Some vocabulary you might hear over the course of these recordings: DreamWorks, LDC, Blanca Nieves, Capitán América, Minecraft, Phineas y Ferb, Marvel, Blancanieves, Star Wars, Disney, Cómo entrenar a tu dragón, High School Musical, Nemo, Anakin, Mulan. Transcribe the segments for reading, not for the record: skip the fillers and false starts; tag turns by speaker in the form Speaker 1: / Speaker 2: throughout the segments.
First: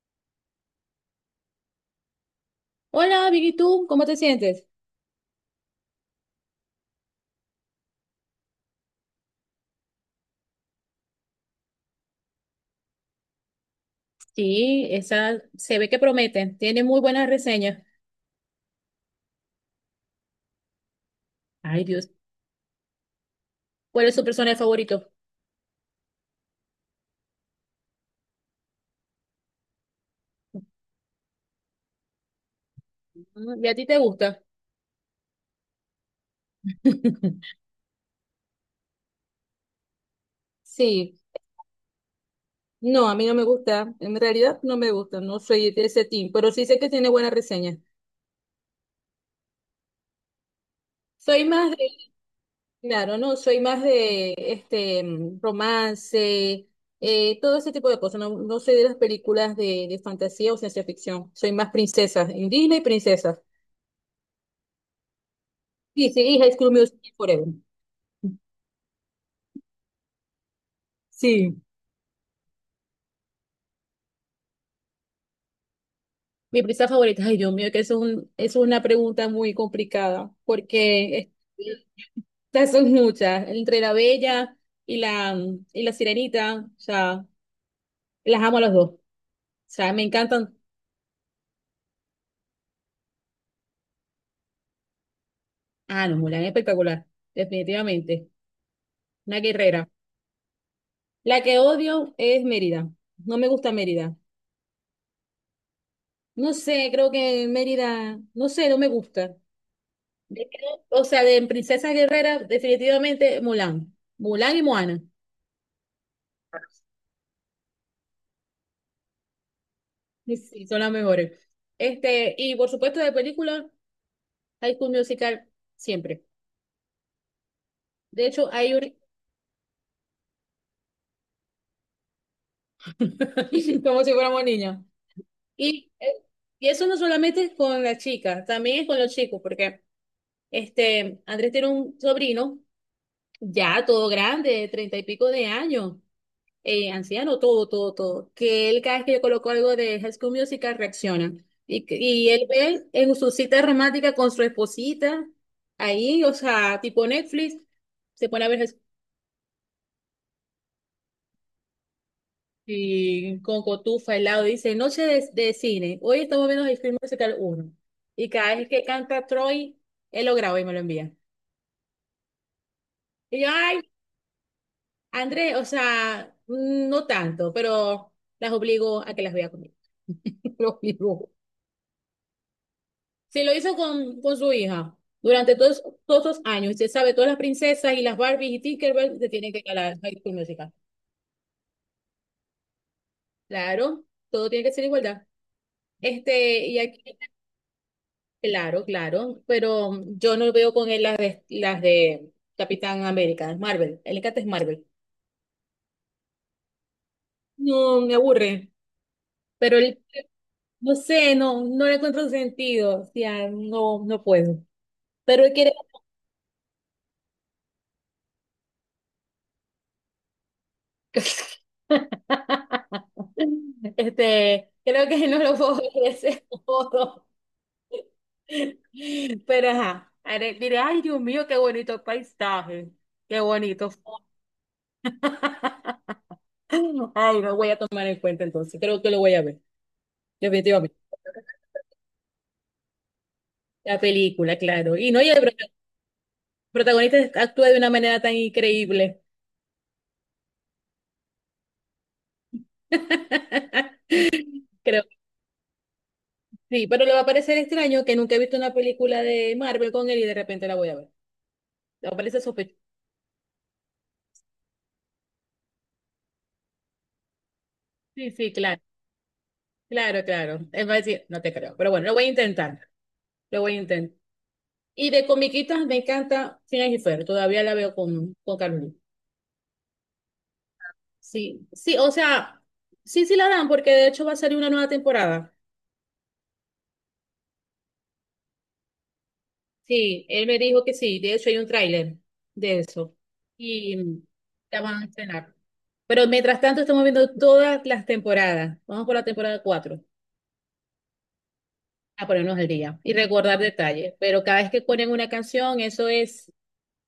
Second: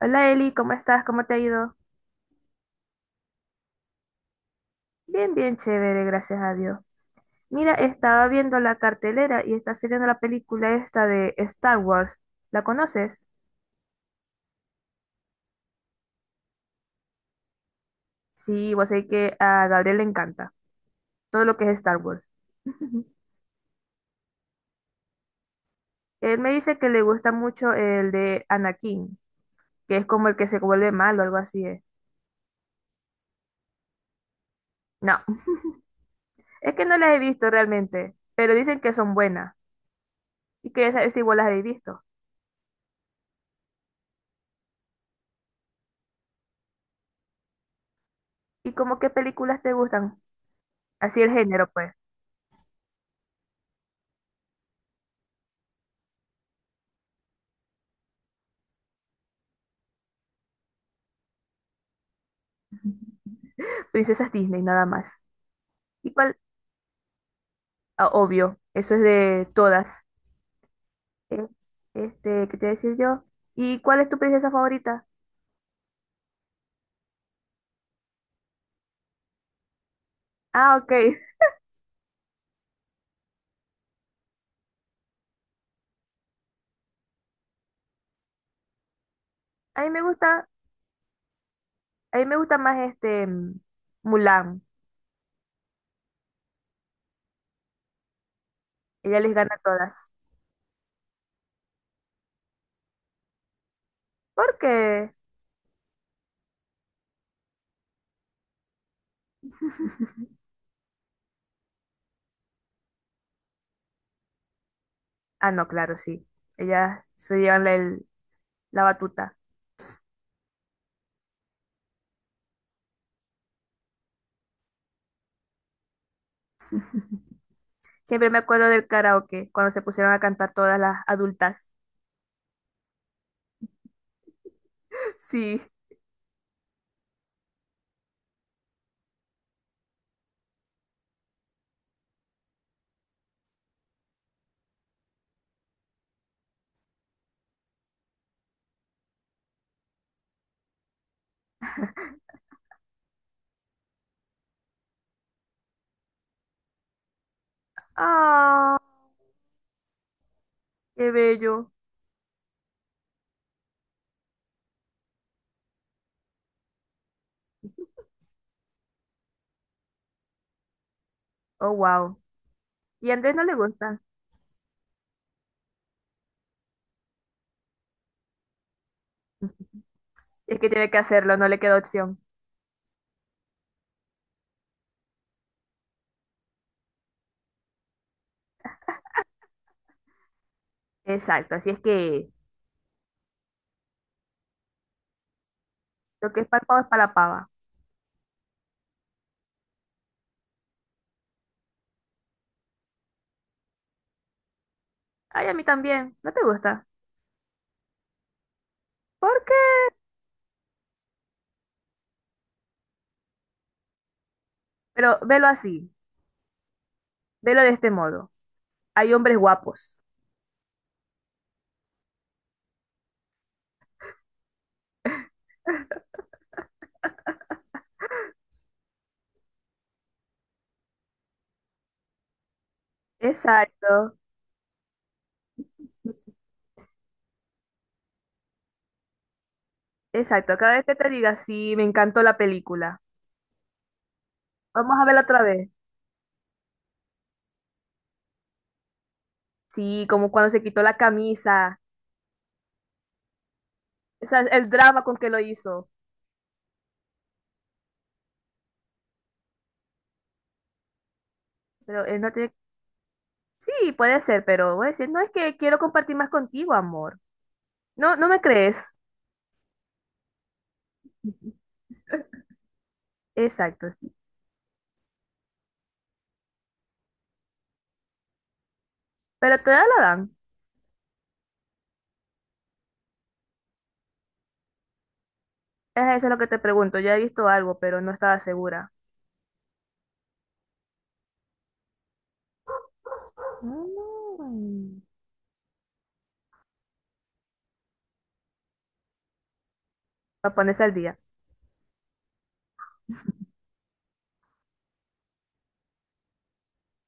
Speaker 1: Hola Eli, ¿cómo estás? ¿Cómo te ha ido?
Speaker 2: Hola, bien, ¿y tú? ¿Cómo te sientes?
Speaker 1: Bien, bien chévere, gracias a Dios. Mira, estaba viendo la cartelera y está saliendo la película esta de Star Wars. ¿La conoces?
Speaker 2: Sí, esa se ve que promete, tiene muy buenas reseñas.
Speaker 1: Sí, vos sabés que a Gabriel le encanta todo lo que es
Speaker 2: Ay,
Speaker 1: Star
Speaker 2: Dios,
Speaker 1: Wars.
Speaker 2: ¿cuál es su personaje favorito?
Speaker 1: Él me dice que le gusta mucho el de Anakin, que es como el que se vuelve malo, algo así es.
Speaker 2: Mm, ¿y a ti te gusta?
Speaker 1: No, es que no las he visto realmente, pero dicen que son buenas y que esas
Speaker 2: Sí,
Speaker 1: igual las he visto.
Speaker 2: no, a mí no me gusta, en realidad no me gusta, no soy de ese team, pero sí sé que tiene buenas reseñas.
Speaker 1: ¿Y como qué películas te gustan? Así el
Speaker 2: Soy
Speaker 1: género,
Speaker 2: más de,
Speaker 1: pues.
Speaker 2: claro, no, soy más de romance, todo ese tipo de cosas, no, no soy de las películas de fantasía o ciencia ficción, soy más princesas, en Disney princesas.
Speaker 1: Princesas Disney, nada más.
Speaker 2: Sí,
Speaker 1: ¿Y
Speaker 2: sí,
Speaker 1: cuál?
Speaker 2: y High School Musical Forever.
Speaker 1: Ah, obvio, eso es de todas. Eh,
Speaker 2: Sí.
Speaker 1: ¿Qué te voy a decir yo? ¿Y cuál es tu princesa favorita?
Speaker 2: Mi prisa favorita, ay Dios mío, es una pregunta muy complicada,
Speaker 1: Ah, ok.
Speaker 2: porque estas son muchas, entre la Bella y la, y la Sirenita, o sea, las amo a las dos, o
Speaker 1: A mí
Speaker 2: sea,
Speaker 1: me
Speaker 2: me
Speaker 1: gusta,
Speaker 2: encantan.
Speaker 1: a mí me gusta más Mulan.
Speaker 2: Ah, no, Mulan es espectacular, definitivamente,
Speaker 1: Ella les
Speaker 2: una
Speaker 1: gana a
Speaker 2: guerrera.
Speaker 1: todas.
Speaker 2: La que odio es Mérida, no me gusta Mérida,
Speaker 1: ¿Por qué?
Speaker 2: no sé, creo que Mérida, no sé, no me gusta. De- O sea, de princesa guerrera, definitivamente Mulan, Mulan y Moana.
Speaker 1: Ah, no, claro, sí. Ellas se llevan la batuta.
Speaker 2: Sí, sí, son las mejores. Este, y por supuesto de película, High School Musical siempre. De
Speaker 1: Siempre me
Speaker 2: hecho,
Speaker 1: acuerdo
Speaker 2: hay
Speaker 1: del
Speaker 2: un...
Speaker 1: karaoke, cuando se pusieron a cantar todas las adultas.
Speaker 2: como si fuéramos niños.
Speaker 1: Sí.
Speaker 2: Y, eh, y eso no solamente es con las chicas, también es con los chicos, porque este, Andrés tiene un sobrino ya todo grande, de treinta y pico de años. Anciano, todo, todo, todo, que él cada vez que yo coloco algo de High School Musical reacciona. Y él ve en su cita romántica con su esposita, ahí, o sea, tipo Netflix, se pone a ver
Speaker 1: Ah, qué bello.
Speaker 2: Y con cotufa al lado, dice, noche de cine, hoy estamos viendo High School Musical uno. Y cada vez que canta Troy, él lo graba y me lo envía.
Speaker 1: Oh, wow. ¿Y a Andrés
Speaker 2: Y
Speaker 1: no
Speaker 2: yo,
Speaker 1: le
Speaker 2: ay,
Speaker 1: gusta?
Speaker 2: Andrés, o sea, no tanto, pero las obligo a que las vea conmigo.
Speaker 1: Es que
Speaker 2: Los
Speaker 1: tiene que
Speaker 2: obligo.
Speaker 1: hacerlo, no le queda opción.
Speaker 2: Sí, lo hizo con su hija durante todos esos años. Usted sabe, todas las princesas y las Barbies y Tinkerbell se tienen que ir a la High School Musical.
Speaker 1: Exacto, así es que
Speaker 2: Claro, todo tiene que ser igualdad.
Speaker 1: lo que es para el
Speaker 2: Este, y
Speaker 1: pavo es para la
Speaker 2: aquí,
Speaker 1: pava.
Speaker 2: claro, claro, pero yo no veo con él las de Capitán América, Marvel. Él le encanta es Marvel.
Speaker 1: Ay, a mí también, no te gusta.
Speaker 2: No, me aburre,
Speaker 1: ¿Por qué?
Speaker 2: pero él, no sé, no, no le encuentro sentido. O sea, no, no puedo.
Speaker 1: Pero
Speaker 2: Pero
Speaker 1: velo
Speaker 2: él quiere.
Speaker 1: así, velo de este modo. Hay hombres guapos.
Speaker 2: Este, creo que no lo puedo ver de ese modo. Pero ajá, diré, ay Dios mío, qué bonito paisaje, qué bonito.
Speaker 1: Exacto,
Speaker 2: Ay, lo voy a tomar en cuenta entonces, creo que lo voy a ver,
Speaker 1: exacto. Cada vez que
Speaker 2: definitivamente.
Speaker 1: te diga, sí, me encantó la película.
Speaker 2: La película,
Speaker 1: Vamos
Speaker 2: claro.
Speaker 1: a
Speaker 2: Y
Speaker 1: verla
Speaker 2: no, y el
Speaker 1: otra vez.
Speaker 2: protagonista actúa de una manera tan increíble.
Speaker 1: Sí, como cuando se quitó la camisa. O sea, el drama
Speaker 2: Creo
Speaker 1: con
Speaker 2: que
Speaker 1: que lo hizo.
Speaker 2: sí, pero le va a parecer extraño que nunca he visto una película de Marvel con él y de repente la voy a ver.
Speaker 1: Pero
Speaker 2: O
Speaker 1: él no
Speaker 2: parece
Speaker 1: tiene...
Speaker 2: sospechoso.
Speaker 1: Sí, puede ser, pero voy a decir, no, es que quiero compartir más contigo, amor. No, no
Speaker 2: Sí,
Speaker 1: me
Speaker 2: sí, claro,
Speaker 1: crees.
Speaker 2: claro, claro. Él va a decir, no te creo. Pero bueno, lo voy a intentar. Lo voy a
Speaker 1: Exacto, sí.
Speaker 2: intentar. Y de comiquitas me encanta Phineas y Ferb. Todavía la veo con Carmen.
Speaker 1: Pero todavía la dan.
Speaker 2: Sí, sí, o sea, sí, sí la dan, porque de hecho va a salir una nueva temporada.
Speaker 1: Es eso lo que te pregunto. Ya he visto algo, pero no estaba segura.
Speaker 2: Sí, él me dijo que sí. De hecho, hay un tráiler de eso. Y mm, la
Speaker 1: Mm.
Speaker 2: van a estrenar. Pero mientras tanto, estamos viendo todas las temporadas. Vamos por la temporada 4
Speaker 1: Para ponerse al día.
Speaker 2: a ponernos al día y recordar detalles. Pero cada vez que ponen una canción, eso es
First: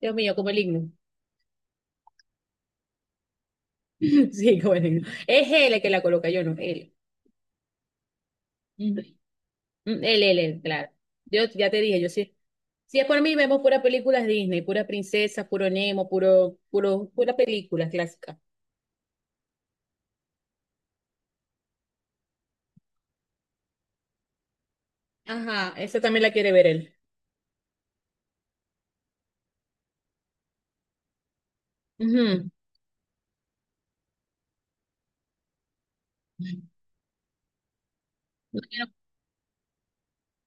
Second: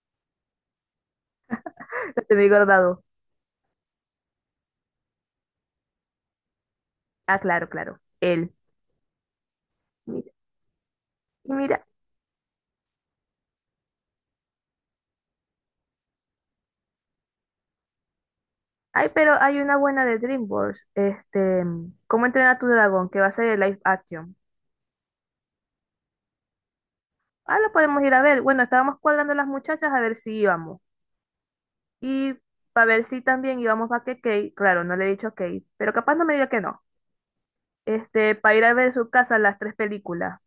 Speaker 2: Dios mío, como el himno.
Speaker 1: Lo tenía guardado.
Speaker 2: Sí, como el himno. Es él el que la coloca, yo no, él.
Speaker 1: Ah, claro, claro. Él.
Speaker 2: Ujú. Mm, Él,
Speaker 1: Mira,
Speaker 2: él, él, claro. Yo
Speaker 1: y
Speaker 2: ya te
Speaker 1: mira.
Speaker 2: dije, yo sí. Si es por mí, vemos puras películas Disney, pura princesa, puro Nemo, puro, puro, pura película clásica.
Speaker 1: Ay, pero hay una buena de DreamWorks. Este, ¿cómo entrenar a tu dragón? Que va a ser el live action.
Speaker 2: Ajá, esa también la quiere ver él.
Speaker 1: Ah, lo podemos ir a ver. Bueno, estábamos cuadrando las muchachas a ver si íbamos. Y
Speaker 2: Ujú.
Speaker 1: para ver si también íbamos a que Kate. Claro, no le he dicho a Kate. Pero capaz no me diga que no. Este, para
Speaker 2: No
Speaker 1: ir a
Speaker 2: quiero-
Speaker 1: ver su casa las tres películas.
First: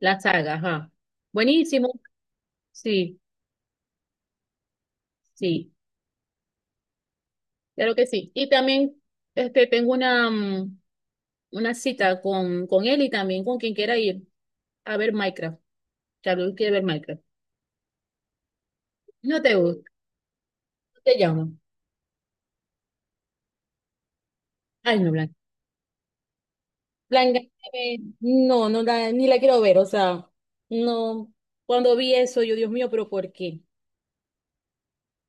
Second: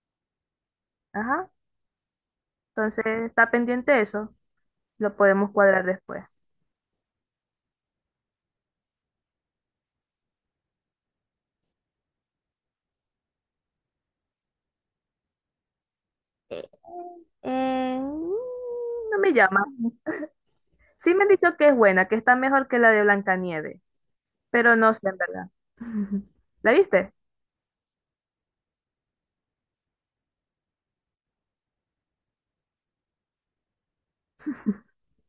Speaker 2: La saga, ajá.
Speaker 1: Ajá.
Speaker 2: Buenísimo.
Speaker 1: Entonces,
Speaker 2: Sí,
Speaker 1: está pendiente eso. Lo podemos
Speaker 2: sí,
Speaker 1: cuadrar después.
Speaker 2: claro que sí. Y también este, tengo una, una cita con él y también con quien quiera ir a ver Minecraft. Charlie
Speaker 1: Eh,
Speaker 2: quiere ver Minecraft.
Speaker 1: no me
Speaker 2: No te
Speaker 1: llama.
Speaker 2: gusta.
Speaker 1: Sí
Speaker 2: Te
Speaker 1: me han
Speaker 2: llamo.
Speaker 1: dicho que es buena, que está mejor que la de Blancanieves, pero no
Speaker 2: Ay,
Speaker 1: sé
Speaker 2: no,
Speaker 1: en
Speaker 2: Blanca.
Speaker 1: verdad. ¿La viste?
Speaker 2: Blanca, no, ni la quiero ver. O sea, no. Cuando vi eso, yo, Dios mío, pero ¿por qué?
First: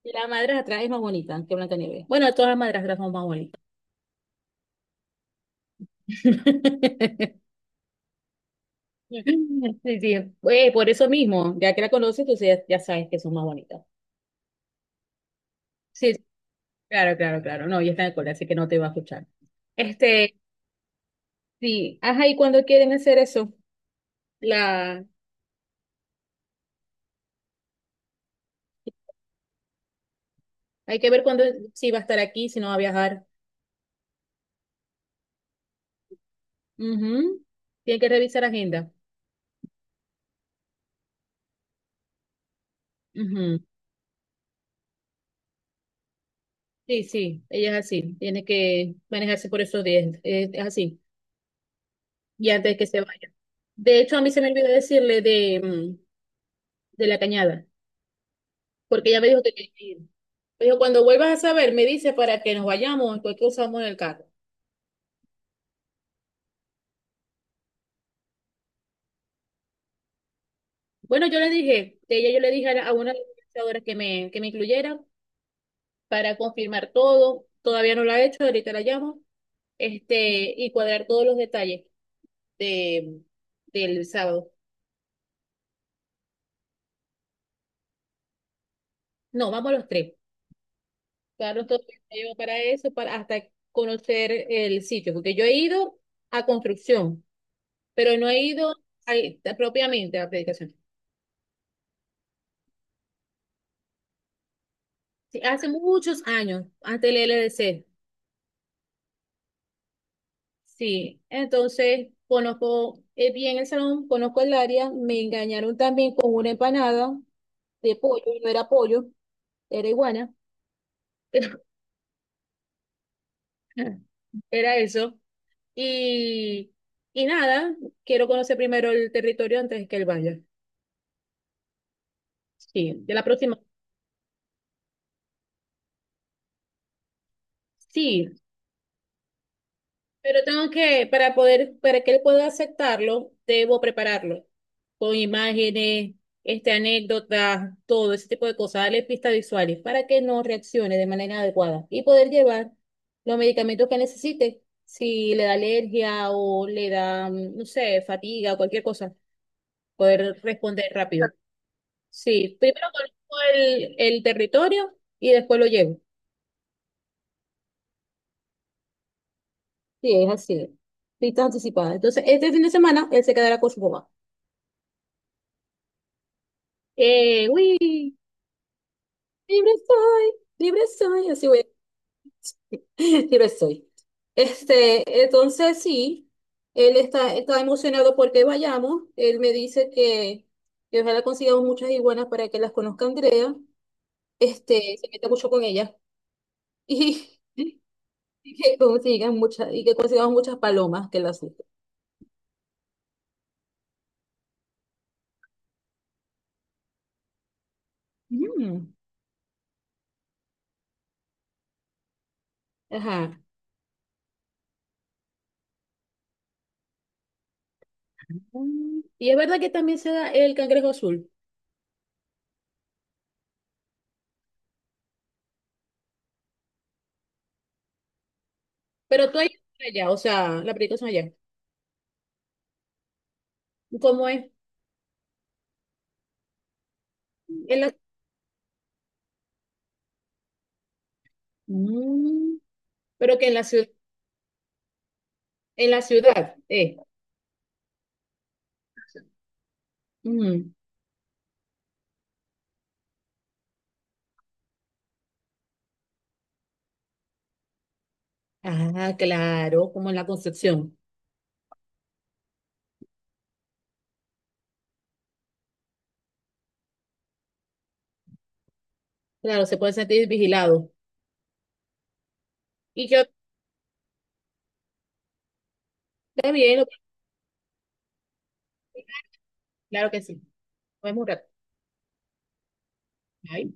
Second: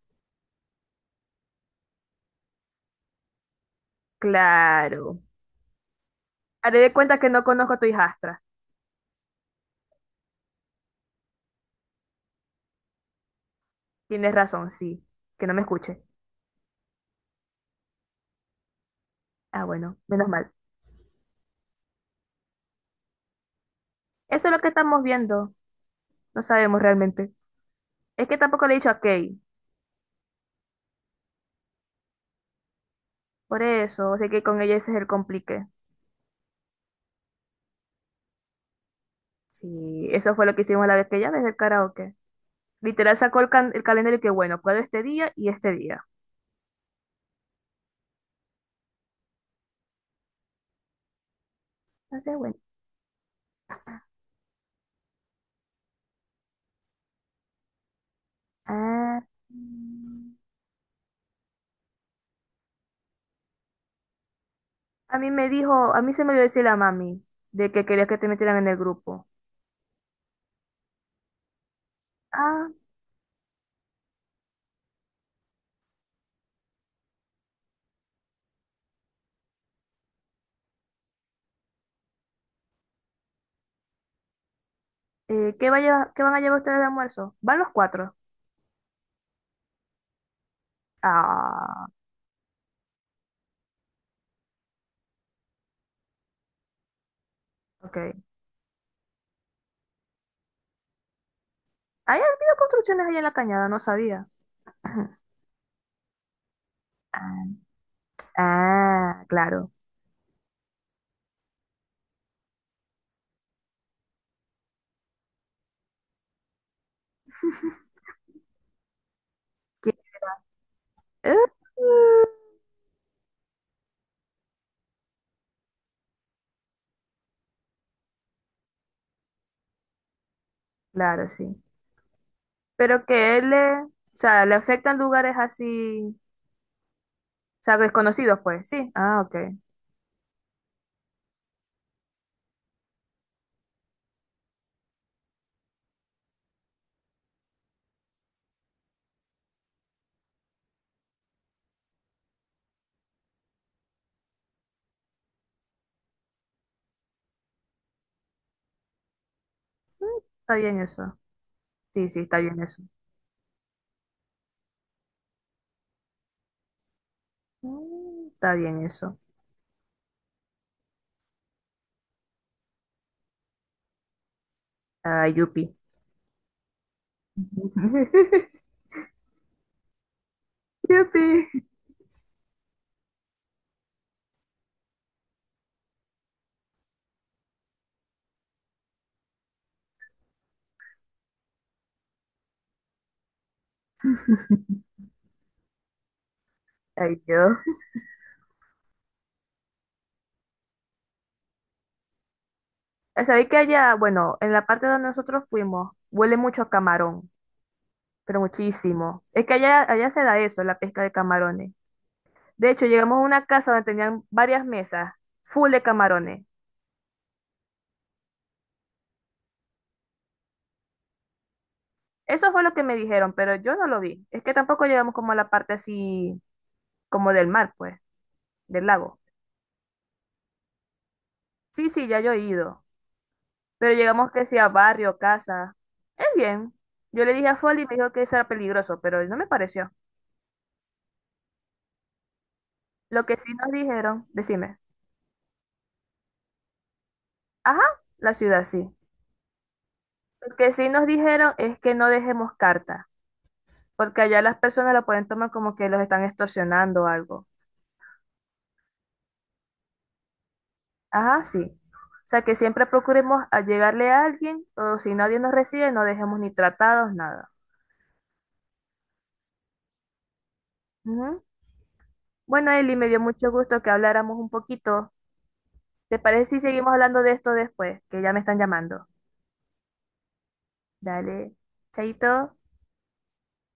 Speaker 2: La madrastra es más bonita que Blanca Nieves. Bueno, todas las madrastras son más bonitas.
Speaker 1: Claro. Haré de cuenta que no conozco a tu hijastra.
Speaker 2: Sí, sí. Por eso mismo, ya que la conoces, tú ya, ya sabes que son más bonitas.
Speaker 1: Tienes razón, sí. Que no me escuche.
Speaker 2: Sí, sí, claro, claro, claro. No, ya está en el cole, así que no te va a escuchar.
Speaker 1: Ah, bueno, menos
Speaker 2: Este,
Speaker 1: mal.
Speaker 2: sí. Ajá, ¿y cuando quieren hacer eso?
Speaker 1: Eso es lo que estamos
Speaker 2: La,
Speaker 1: viendo. No sabemos realmente. Es que tampoco le he dicho a Kay.
Speaker 2: hay que ver cuándo, si va a estar aquí, si no va a viajar.
Speaker 1: Por eso, sé que con ella ese es el complique.
Speaker 2: Ujú. Tiene que revisar agenda.
Speaker 1: Sí, eso fue lo que hicimos la vez que ella desde el karaoke. Literal sacó
Speaker 2: Ujú.
Speaker 1: el calendario y que bueno, puedo este día y este día.
Speaker 2: Sí, sí, ella es así. Tiene que manejarse por esos días. Es así.
Speaker 1: No sé,
Speaker 2: Y
Speaker 1: bueno.
Speaker 2: antes de que se vaya. De hecho, a mí se me olvidó decirle de la cañada, porque
Speaker 1: Ah,
Speaker 2: ella me dijo que tenía que ir.
Speaker 1: mm.
Speaker 2: Me dijo, cuando vuelvas a saber, me dice para que nos vayamos, porque usamos en el carro.
Speaker 1: A mí me dijo, a mí se me dio decir la mami de que quería que te metieran en el grupo.
Speaker 2: Bueno, yo le dije, de ella yo le
Speaker 1: Ah,
Speaker 2: dije a una de las organizadoras que me incluyera para confirmar todo. Todavía no lo ha hecho, ahorita la llamo. Este, y cuadrar todos los detalles de, del sábado.
Speaker 1: ¿qué va a qué van a llevar ustedes de almuerzo? Van los cuatro.
Speaker 2: No, vamos los tres. Claro, todo
Speaker 1: Ah,
Speaker 2: me llevo para eso, para hasta conocer el sitio, porque yo he ido a construcción,
Speaker 1: ok. Hay
Speaker 2: pero no he ido propiamente a la predicación.
Speaker 1: habido construcciones allá en la cañada, no sabía.
Speaker 2: Sí, hace muchos años, antes del
Speaker 1: Ah,
Speaker 2: LDC.
Speaker 1: ah, claro.
Speaker 2: Sí, entonces conozco bien el salón, conozco el área, me engañaron también con una empanada de pollo, y no era pollo, era
Speaker 1: Que-
Speaker 2: iguana,
Speaker 1: eh,
Speaker 2: pero
Speaker 1: eh,
Speaker 2: era eso. Y, y nada, quiero conocer primero el territorio antes que el vaya.
Speaker 1: Claro, sí.
Speaker 2: Sí,
Speaker 1: Pero
Speaker 2: de la
Speaker 1: que él
Speaker 2: próxima.
Speaker 1: le, o sea, le afectan lugares así, o sea,
Speaker 2: Sí,
Speaker 1: desconocidos, pues, sí. Ah, ok.
Speaker 2: pero tengo que, para poder, para que él pueda aceptarlo, debo prepararlo con imágenes, este, anécdotas, todo ese tipo de cosas, darle pistas visuales para que no reaccione de manera adecuada y poder llevar los medicamentos que necesite. Si le da alergia o le da, no sé, fatiga o cualquier cosa,
Speaker 1: Mm,
Speaker 2: poder
Speaker 1: está bien
Speaker 2: responder
Speaker 1: eso.
Speaker 2: rápido.
Speaker 1: Sí, sí, está
Speaker 2: Sí,
Speaker 1: bien eso.
Speaker 2: primero conozco el territorio y después lo llevo.
Speaker 1: Mm, está bien eso.
Speaker 2: Sí, es así. Citas anticipadas. Entonces, este fin de semana él se quedará con su mamá.
Speaker 1: Ah, yupi.
Speaker 2: Eh, uy, Libre soy, libre
Speaker 1: Yupi.
Speaker 2: soy, así voy. Libre soy. Este, entonces sí, está emocionado porque vayamos. Él me dice que ojalá consigamos muchas iguanas para que las conozca Andrea. Este, se meta mucho con ella.
Speaker 1: Ay,
Speaker 2: Y,
Speaker 1: yo.
Speaker 2: y que consigan muchas, y que consigamos muchas palomas que las.
Speaker 1: Sabéis que allá, bueno, en la parte donde nosotros fuimos, huele mucho a camarón, pero
Speaker 2: Mm.
Speaker 1: muchísimo. Es que allá se da eso, la pesca de camarones. De hecho, llegamos a
Speaker 2: Ajá.
Speaker 1: una casa donde tenían varias mesas, full de camarones.
Speaker 2: Mm, y es verdad que también se da el cangrejo azul.
Speaker 1: Eso fue lo que me dijeron, pero yo no lo vi. Es que tampoco llegamos como a la parte así, como del mar, pues, del lago.
Speaker 2: Pero tú ahí allá, o sea, la película es allá.
Speaker 1: Sí, sí, ya yo he ido. Pero
Speaker 2: ¿Cómo
Speaker 1: llegamos que
Speaker 2: es?
Speaker 1: sea barrio, casa. Es bien. Yo le dije a
Speaker 2: En
Speaker 1: Folly y
Speaker 2: la...
Speaker 1: me dijo que eso era peligroso, pero no me pareció.
Speaker 2: Mm,
Speaker 1: Lo que
Speaker 2: pero que
Speaker 1: sí nos dijeron, decime,
Speaker 2: en la ciudad, eh.
Speaker 1: ajá, la ciudad sí. Lo que
Speaker 2: Mm.
Speaker 1: sí nos dijeron es que no dejemos carta, porque allá las personas lo pueden tomar como que los están extorsionando o algo.
Speaker 2: Ah, claro, como en la Concepción.
Speaker 1: Ajá, sí. O sea que siempre procuremos a llegarle a alguien, o si nadie nos recibe, no dejemos ni tratados, nada.
Speaker 2: Claro, se puede sentir vigilado.
Speaker 1: Ujú. Bueno, Eli, me
Speaker 2: Y
Speaker 1: dio
Speaker 2: yo,
Speaker 1: mucho gusto que habláramos un poquito. ¿Te
Speaker 2: está
Speaker 1: parece si
Speaker 2: bien,
Speaker 1: seguimos hablando de esto después? Que ya me están llamando.
Speaker 2: claro que sí. Vamos un rato.
Speaker 1: Dale, chaito.
Speaker 2: Ay.